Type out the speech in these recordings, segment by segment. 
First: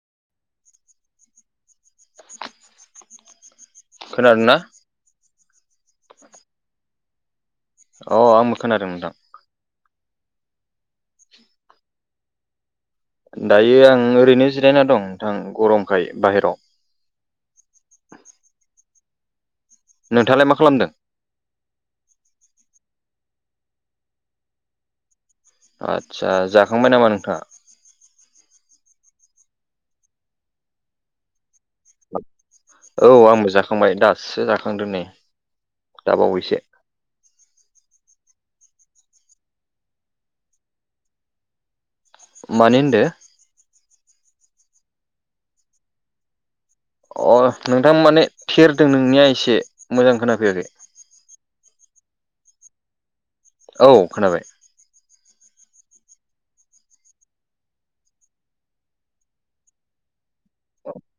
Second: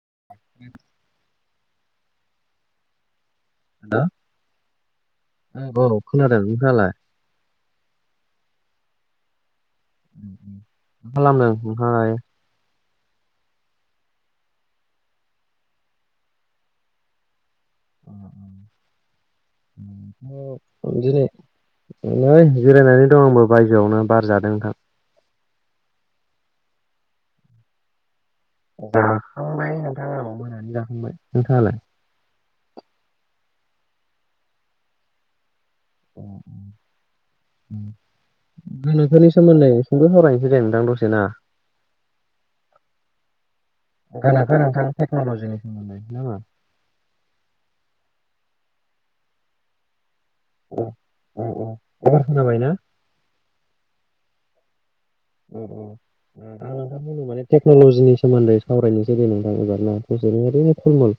[unintelligible] खोनादोना? औ खोनादों नोंथाङालाय? अ आंबो खोनादों नोंथां मा खालामदों [unintelligible] लाय दायो आं ओरैनो जिरायना दं नोंथां गरमखाय बाहेराव [unintelligible] नोंथाङालाय मा खालामदों जिरायनानै दं आंबो बायजोआवनो बारजादों नोंथां आदसा जाखांबाय नामा नोंथाङा? जाखांबाय नोंथां खंबों मोनानि जाखांबाय नोंथाङालाय? औ आंबो जाखांबाय दासो जाखांदो नै अ अ दाबावैसो ओम गोनोखोनि सोमोन्दै सुंद' सावरायनोसै दे नोंथां दसे ना मानि ओनदो? गोनोखो नोंथां टेक्न'लजिनि सोमोनदै ना मा? अ नोंथां माने थेरदों नोंनिया इसे मोजां खोनाफैयाखै औ औ एबार खोनाबायना? औ खोनाबाय अ अ [unintelligible] माने टेक्न'लजिनि सोमोनदै सावरायनोसै दे नोंथां एबार न? जेरैबादि बे फलमल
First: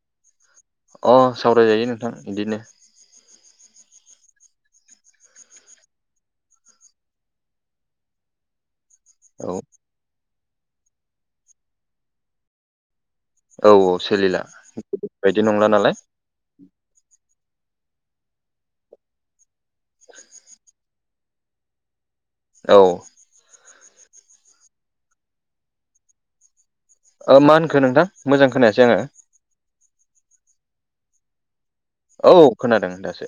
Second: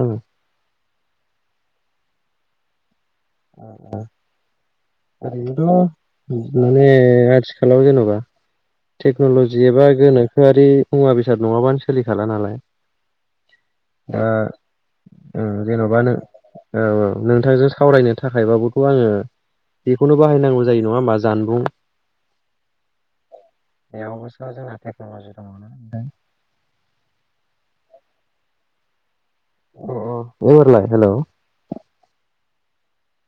ना? अ सावरायजायो नोंथां बिदिनो आ आ ओरैनोथ' माने आथिखालाव जेन'बा औ टेक्न'ल'जि एबा गोनोखोआरि मुवा-बेसाद नङाबानो सोलिखाला नालाय औ दा सोलिला बायदि ओ नंला नालाय जेन'बा नो औ औ नोंथांजो सा सावरायनो थाखायबाबोथ' आङो बेखौनो बाहायनांगौ जायो नङा होमबा जानबुं औ बेआवबोस' जोंना थेक्न'लजि दङ'ना नोंथां ओ मा होनखो नोंथां मोजां खोनायासै आङो अ अ [unintelligible] हेलौ औ खोनादों दासो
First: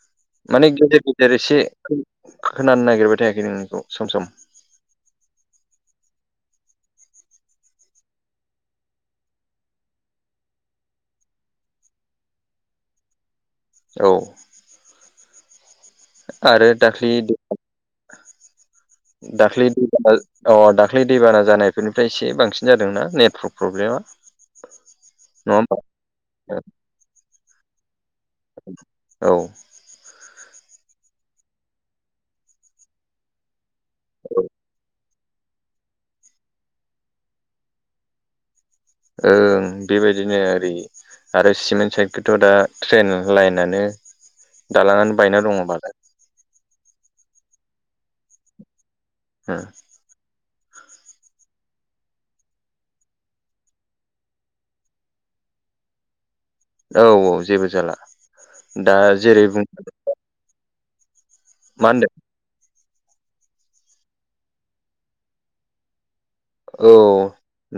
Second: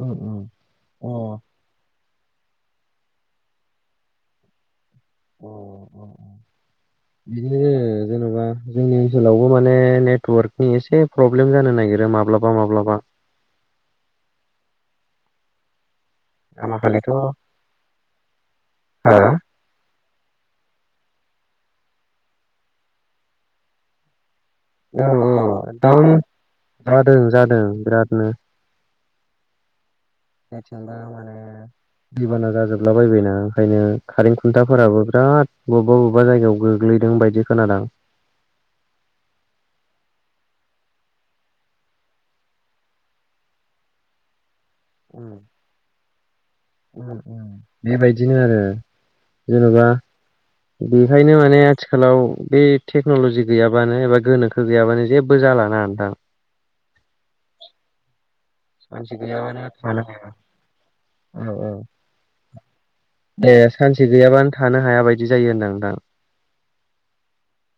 उम उम माने गेदेर अ गेदेर एसे खोनानो नागिरबाय थायाखै नोंनिखौ सम सम। अ अ अ बिदिनो जेन'बा जोंनि ओनसोलावबो माने नेटवर्कनि इसे फ्रब्लेम जानो नागिरो माब्लाबा माब्लाबा। औ आरो दाखलै आमाखालिथ' हो दाखलै [inaudible] अ दाख्लै दैबाना जानायफोरनिफ्राय एसे बांसिन जादोंना नेट्रक प्रब्लेमा औ औ नङा होमबा एकदम जादों जादों बिरादनो। औ [unintelligible] आ माने दैबाना जाजोबला बायायबायना ओंखायनो खारें खुन्थाफोराबो बिराद बबेबा बबेबा जायगायाव गोग्लैदों बायदि खोनादां। ओं बेबायदिनो ओरै आरो सिमेन्ट साइडखैथ' दा ट्रेन लाइनानो दालाङानो बायना दङबालाय। उम उम बेबायदिनो आरो जेन'बा बेखायनो माने आथिखालाव बे टेक्न'लजि गैयाबानो एबा गोनोखो गैयाबानो जेबो जाला। ना नोंथां। औ औ जेबो जाला। दा सानसे‌ जेरै बुं गैयाबानो थानो‌ हाया। औ औ मा होनदो? ए सानसे गैयाबानो थानो हाया बायदि जायो होनदां नोंथां। औ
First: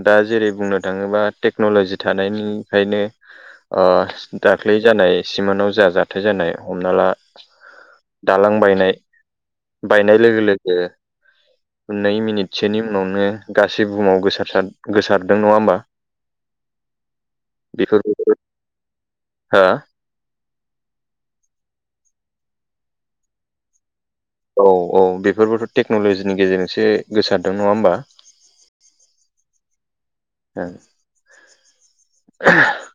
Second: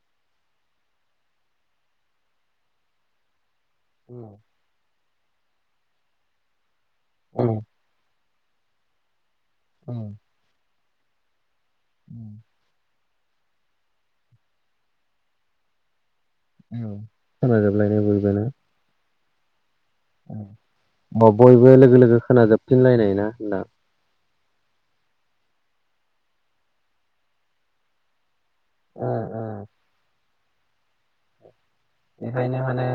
दा जेरै बुंनो थाङोबा टेक्न'लजि थानायनिफ्रायनो ओ दाख्लै जानाय सिमोनाव जा जाथाय जानाय हमना ला औ दालां बायनाय बायनाय लोगो लोगो नै मिनिटसोनि उनावनो गासै बुहुमाव गोसार सार गोसारदों नङा होमबा औ खोनाजोबलायनाय बेफोरबो बयबोना हो अ बयबो लोगो लोगो खोनाजोबफिनलायनाय ना होनदां। औ औ बेफोरबोथ' टेक्न'ल'जिनि गेजेरजोंसो गोसारदों नङा होमबा? उम उम। ओ बेखायनो माने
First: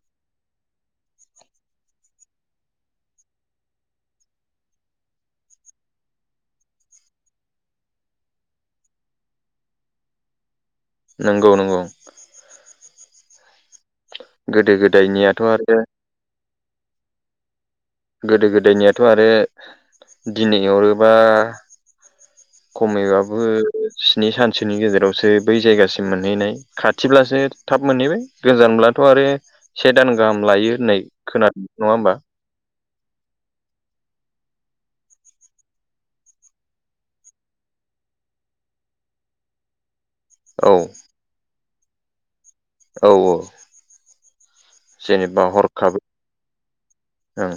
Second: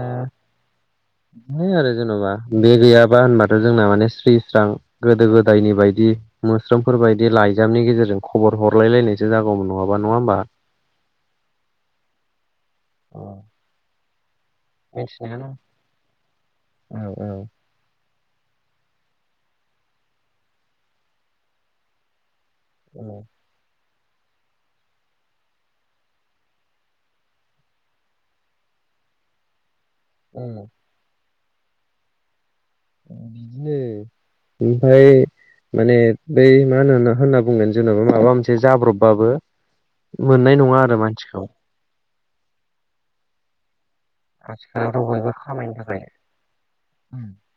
[inaudible] है आरो जेन'बा बे गैयाबा होनबाथ' जोंना माने स्रि स्रां गोदो गोदायनि बायदि मोस्रोमफोर बायदि लाइजामनि गेजेरजों खबर हरलायलायनायसो जागौमोन नङाबा । नङा होमबा? नोंगौ नोंगौ। अ गोदो गोदायनियाथ' मिथिनायानो आरो औ औ। गोदो गोदायनियाथ' आरो दिनै हरोबा औ खमैबाबो स्नि सानसोनि गेजेरावसो बै जायगासिम मोनहैनाय खाथिबासो थाब मोनहैबाय गोजान ब्लाथ' आरो से दान गाहाम लायो होननाय खोनादों नङा होमबा? बिदिनो ओमफाय माने बै मा होनोनो होनना बुंगोन जेन'बा माबा मोनसे जाब्रब बाबो मोननाय औ नङा आरो मानसिखौ। औ औ आथिखालावथ' बयबो जेनेबा खामायनो हरखाबै थाखाय ओं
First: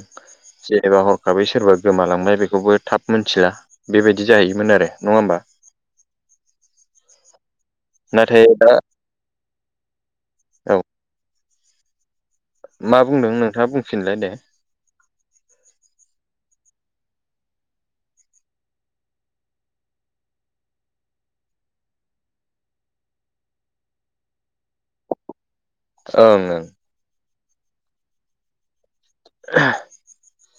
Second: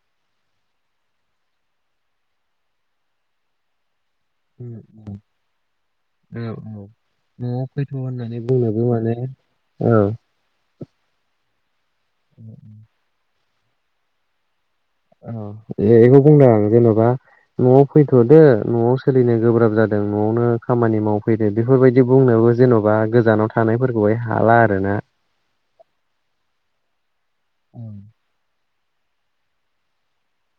जेनेबा हरखाबै सोरबा गोमालांबाय बेखौबो थाब मोनथिला। बेबायदि जाहैयोमोन आरो नङा होमबा औ न'आव फैथ' होननानै नाथाय दा बुंनोबो माने औ औ मा बुंदों नोंथाङा बुंफिनलाय दे औ बेखौ बुंदों आं जेन'बा न'आव फैथ'दो न'आव सोलिनो गोब्राब जादों न'आवनो खामानि मावफैदो बेफोरबायदि बुंनो -बो जेन'बा गोजानाव थानायफोरखौहाय हाला आरोोना ओंं औ [inaudible]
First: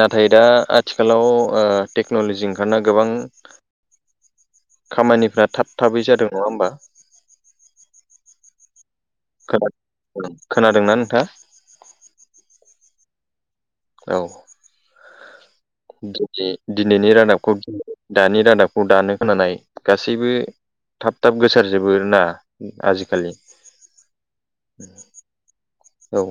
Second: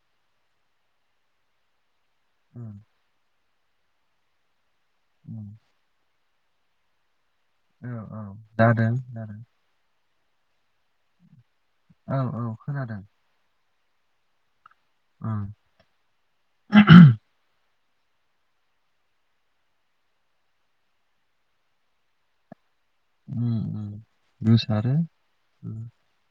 नाथाय दा आथिखालाव टेक्नलजि ओंखारना गोबां खामानिफ्रा थाब थाबै जादों नङा होमबा औ औ जादों जादों खोनादों खोनादोंना नोंथां औ औ खोनादों औ [inaudible] दि दिनैनि रादाबखौ गि दानि रादाबखौ दानो खोनानाय गासैबो थाब थाब गोसारजोबो आरो ना आजिखालि औ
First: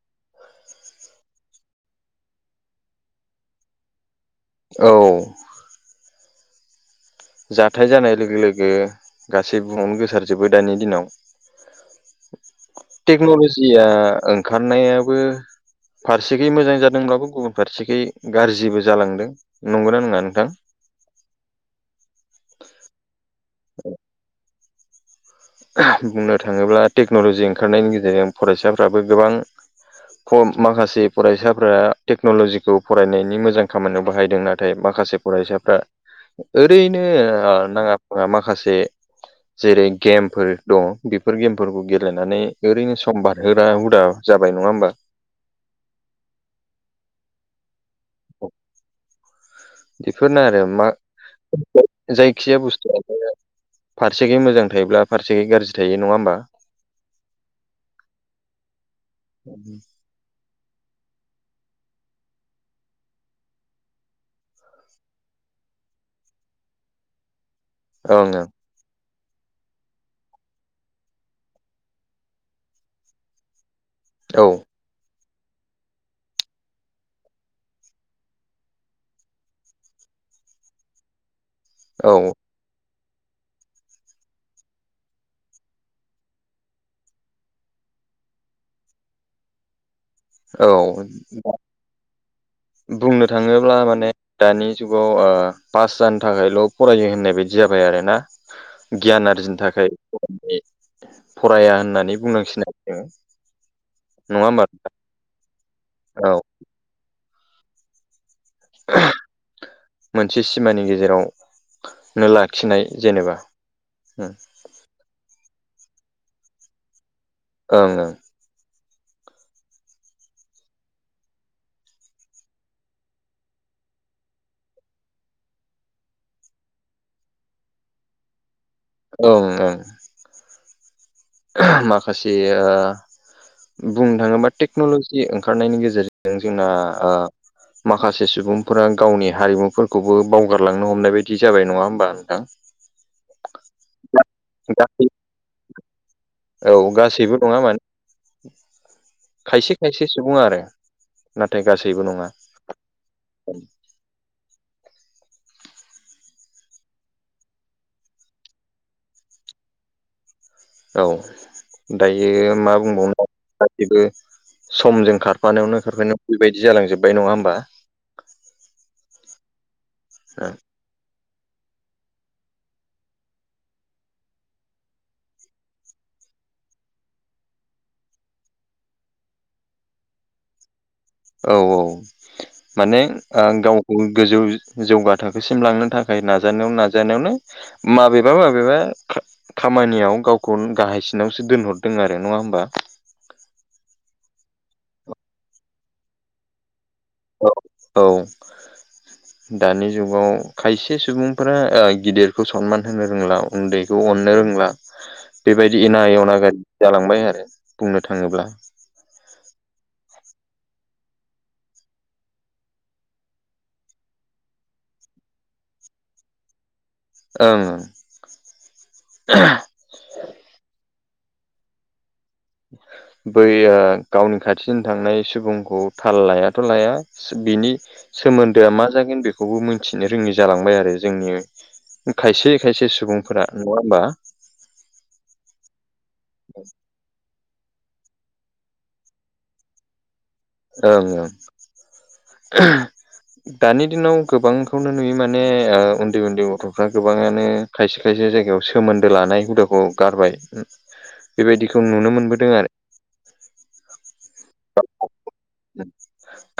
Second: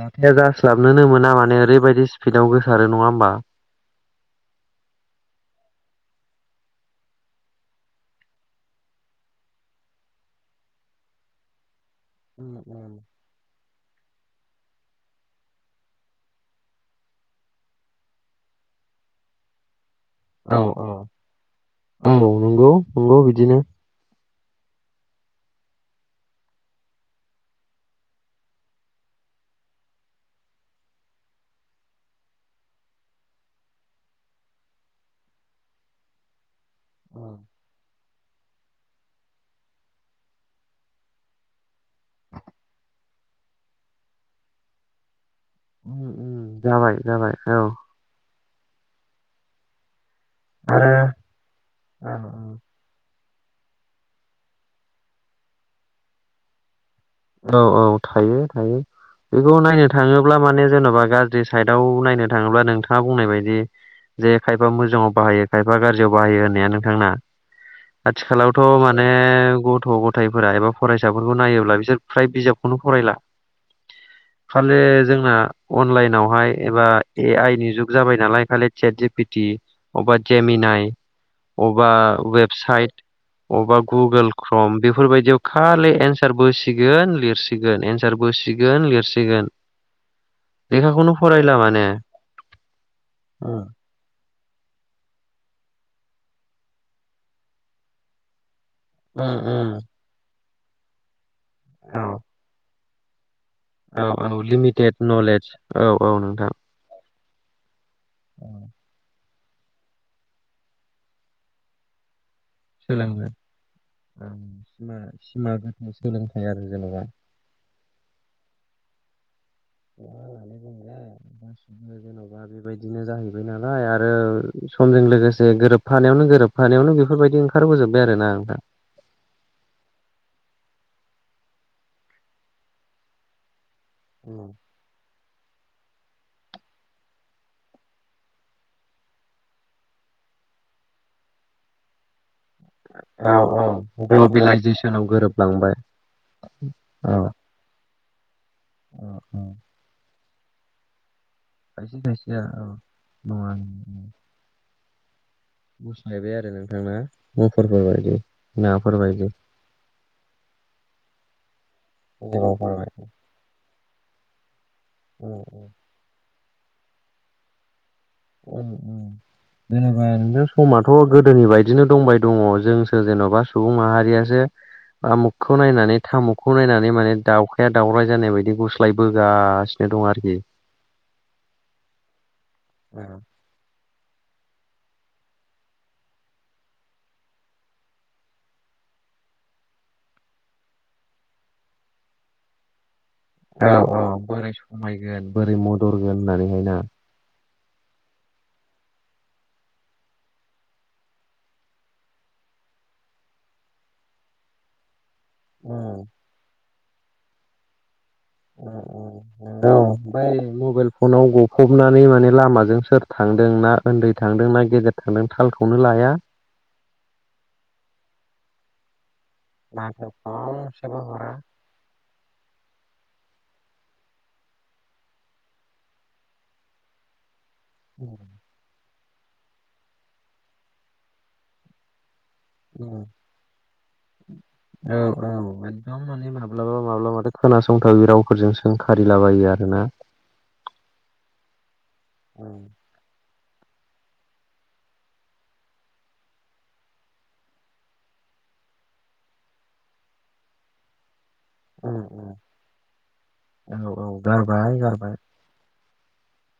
दाथाया जास्लाबनोनो मोना माने ओरैबायाददि स्पिडआव गोसारो नङा होमबा औ जाथाय जानाय लोगो लोगो गासै बुहुमावनो गोसारजोबो दानि दिनाव उम उम या ओंखारनायाबो फारसेखै मोजां जादोंब्लाबो गुबुन फारसेखै गाज्रिबो जालांदों नंगौना नंङा औ औ औ नंगौ नंगौ बिदिनो बुंनो थाङोब्ला टेक्न'लजि ओंखारनायनि गेजेरजों फरायसाफ्राबो गोबां माखासे फरायसाफोरा टेक्न'लजिखौ फरायनायनि मोजां खामानियाव बाहायदों नाथाय माखा माखासे फरायसाफ्रा ओरैनो नाङा फाङा माखासे जेरै गेम फोर दं बेफोर गेमफोरखौ गेलेनानै ओरैनो सम बारहोनाय हुदा जाबाय नङा होमबा जाबाय जाबाय औ औ बेफोरनो आरो मा औ जायखि औ जाया बुस्थुआनो फारसेखै मोजां थायोब्ला फारसेङै गाज्रि थायो नङा होमबा औ औ थायो थायो बेखौ नायनो थाङोब्ला माने जेन'बा गाज्रि साइडआव नायनो थाङोब्ला नोंथाङा बुंनाय बायदि जे खायफा मोजाङाव बाहायो खायफा गाज्रियाव बाहायो होननाया नोंथांना ओं आथिखालावथ' माने गथ' गथायाइफोरा एबा फरायसाफोरखौ नायोब्ला बिसोर फ्राय बिजाबखौनो फरायला ओं खालि जोंना अनलाइनावहाय एबा ए आइ नि जुग जाबाय नालाय खालि चाट जिपिटि एबा गेम मिनाय [inaudible] अबबा औ वेबसाइट अबेबा गुगोल क्रम बेफोरबायदियाव खालि एन्सारबो गोन लिरसिगोन एन्सारबोसिगोन लिरसिगोन औ लेखा खौनो फरायला माने बुंनो उम थाङोब्ला माने दानि जुगाव पास जानो थाखायल' फरायो होननाय बायदि जाबाय आरोना गियान उम आरजिनो उम थाखाय फराया होननानै बुंनांसिनो आरो जोङो। औ औ नङा होमबा लिमिटेड नलेज औ औ नोंथां मोनसे सिमानि गेजेरावनो ला सोलोङो सिमा गोथ सोलोंथायाइ आरो जेनेबा [unintelligible] ओं ओं। [inaudible] गासिबो जेन'बा बेबायदिनो जाहैबाय नालाय आरो समजों लोगोसे गोरोबफानायावनो गोरोबफानायावनो बेफोरबायदि ओंखारबोजोबबाय आरो ना आंहा ओं ओं। माखासे ओ बुंनो थाङोबा टेक्नल'जि ओंखारनायनि गेजेरजों जोंना। माखासे सुबुंफोरा गावनि हारिमुफोरखौबो बावगारलांनो हमनाय बायदि जाबाय नङा होमबा नोंथां पुजिसनाव गासै [unintelligible] गोरोबलांबाय औ अ गासैबो नङा माने खायसे खायसे सुबुं आरो नाथाय खायसे गासैबो नङा खायसेया औ नङा गुस्लायबाय आरो नोंथां ना मुफरफोरबायायदि नाफोरबायायदि औ दायो मा जिबौफोरबाय बुंबावनो गासैबो समजों खारफानायावनो खारफानायावनो बेबायदि जालांजोबबाय नङा होमबा जेनेबा नों समाथ'। गोदोनि बायदिनो दंबाय दङ' जोंसो जेन'बा सुबुं माहारियासो। आमुखखौ नायनानै थामुखखौ नायनानै माने दाउखाया दाावराय जानाय बायदि गस्लायबोगासिनो। दं आरोखि। औ औ माने ओ गाव गोजौ जौगा थाखोसिम लांनो थाखाय नाजानायावनो नाजानायावनो माबेबा माबेबा। खामानियाव गावखौ गाहायसिनावसो दोनहरदों आरो नङा होमबा औ औ बोरै समायगोन बोरै मदरगोन होननानैहाय ना औ औ दानि जुगाव खायसे सुबुंफोरा ओ गिदिरखौ सनमान होनो रोंला उनदैखौ अन अननो रोंला बेबायदि एनाय अनागारि जालांबाय आरो बुंनो थाङोब्ला। ओमफ्राय मबाइल फनाव गफबनानै माने लामाजों सोर थांदों ना ओनदै थांदों ना गेदेर थांदों दों थालखौनो लाया। ओं ओं। माथो फंसेबो ह'रा बै यो‌ गावनि खाथिसिजों थांनाय सुबुंखौ थाल लायाथ' लाया बिनि उम सोमोनदोया मा जागोन बेखौबो मिथिनो रोङि जालांबाय आरो जोंनि। खायसे खायसे सुबुंफोरा नङा होमबा औ औ एकदम माने माब्लाबा माब्लाबाथ'। खोनासंथावै रावफोरजों सोंखारिलाबायो आरोना ओं ओं। औ। दानि दिनाव गोबांखौनो नुयो माने ओ उनदै उनदै गथ'फ्रा गोबाङानो खायसे खायसे जाय गायाव सोमोनदो लानाय हुदाखौ गारबाय बेबायदिखौ उम नुनो उम मोनबोदों आरो। बाय गारबाय।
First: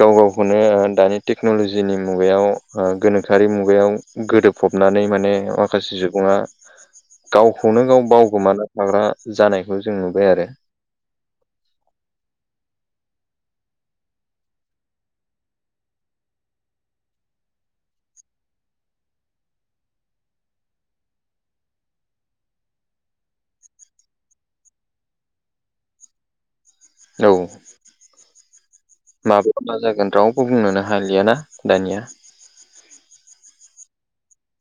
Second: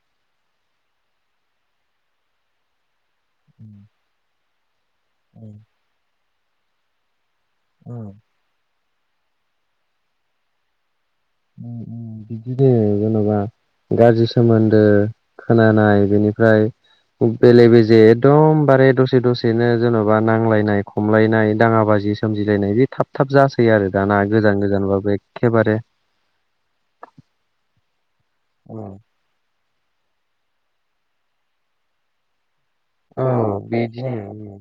गाव गावखौनो दानि टेक्न'लजिनि मुगायाव ओ गोनांथि रि [unintelligible] उम मुगायाव गोदोबफबनानै माने उम माखासे सुबुङा। गावखौनो गाव उम बावगोमानो थाग्रा जानायखौ जों नुबाय आरो बिदिनो जेन'बा गाज्रि सोमोनदो खोनानाय बेनिफ्राय बेले बेजे एकदम बारे दसे दसेनो जेन'बा नांलायनाय खमलायनाय दाङाबाजि जि सोमजिलायनाय बे थाब थाब जासै आरो दाना गोजान गोजानबाबो एखेबारे औ औ माब्ला मा जागोन रावबो बुंनोनो हालियाना दानिया औ बेदिनो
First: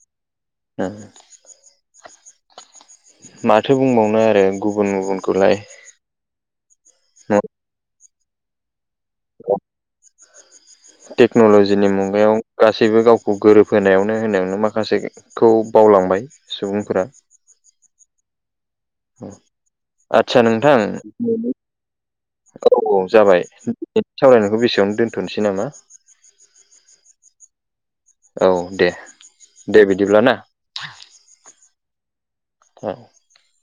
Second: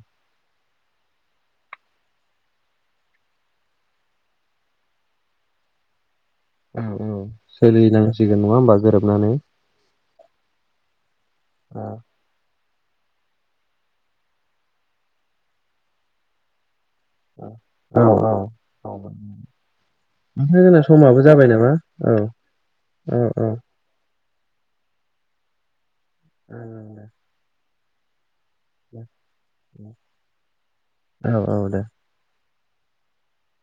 [unintelligible] माथो बुंबावनो आरो गुबुन गुबुनखौलाय औ औ नङा सोलिनांसिगोन नङा होनबा गोरोबनानै टेक्न'ल'जिनि मुगायाव गासैबो गावखौ गोरोबहायावनो होनायावनो माखासेखौ बावलांबाय सुबुं औ औ औ आदसा नोंथां औ औ औ जाबाय सावरायनायखौ बेसेयावनो दोनथ'नोसै नामा औ दे दे बिदिब्ला ना औ औ दे [unintelligible]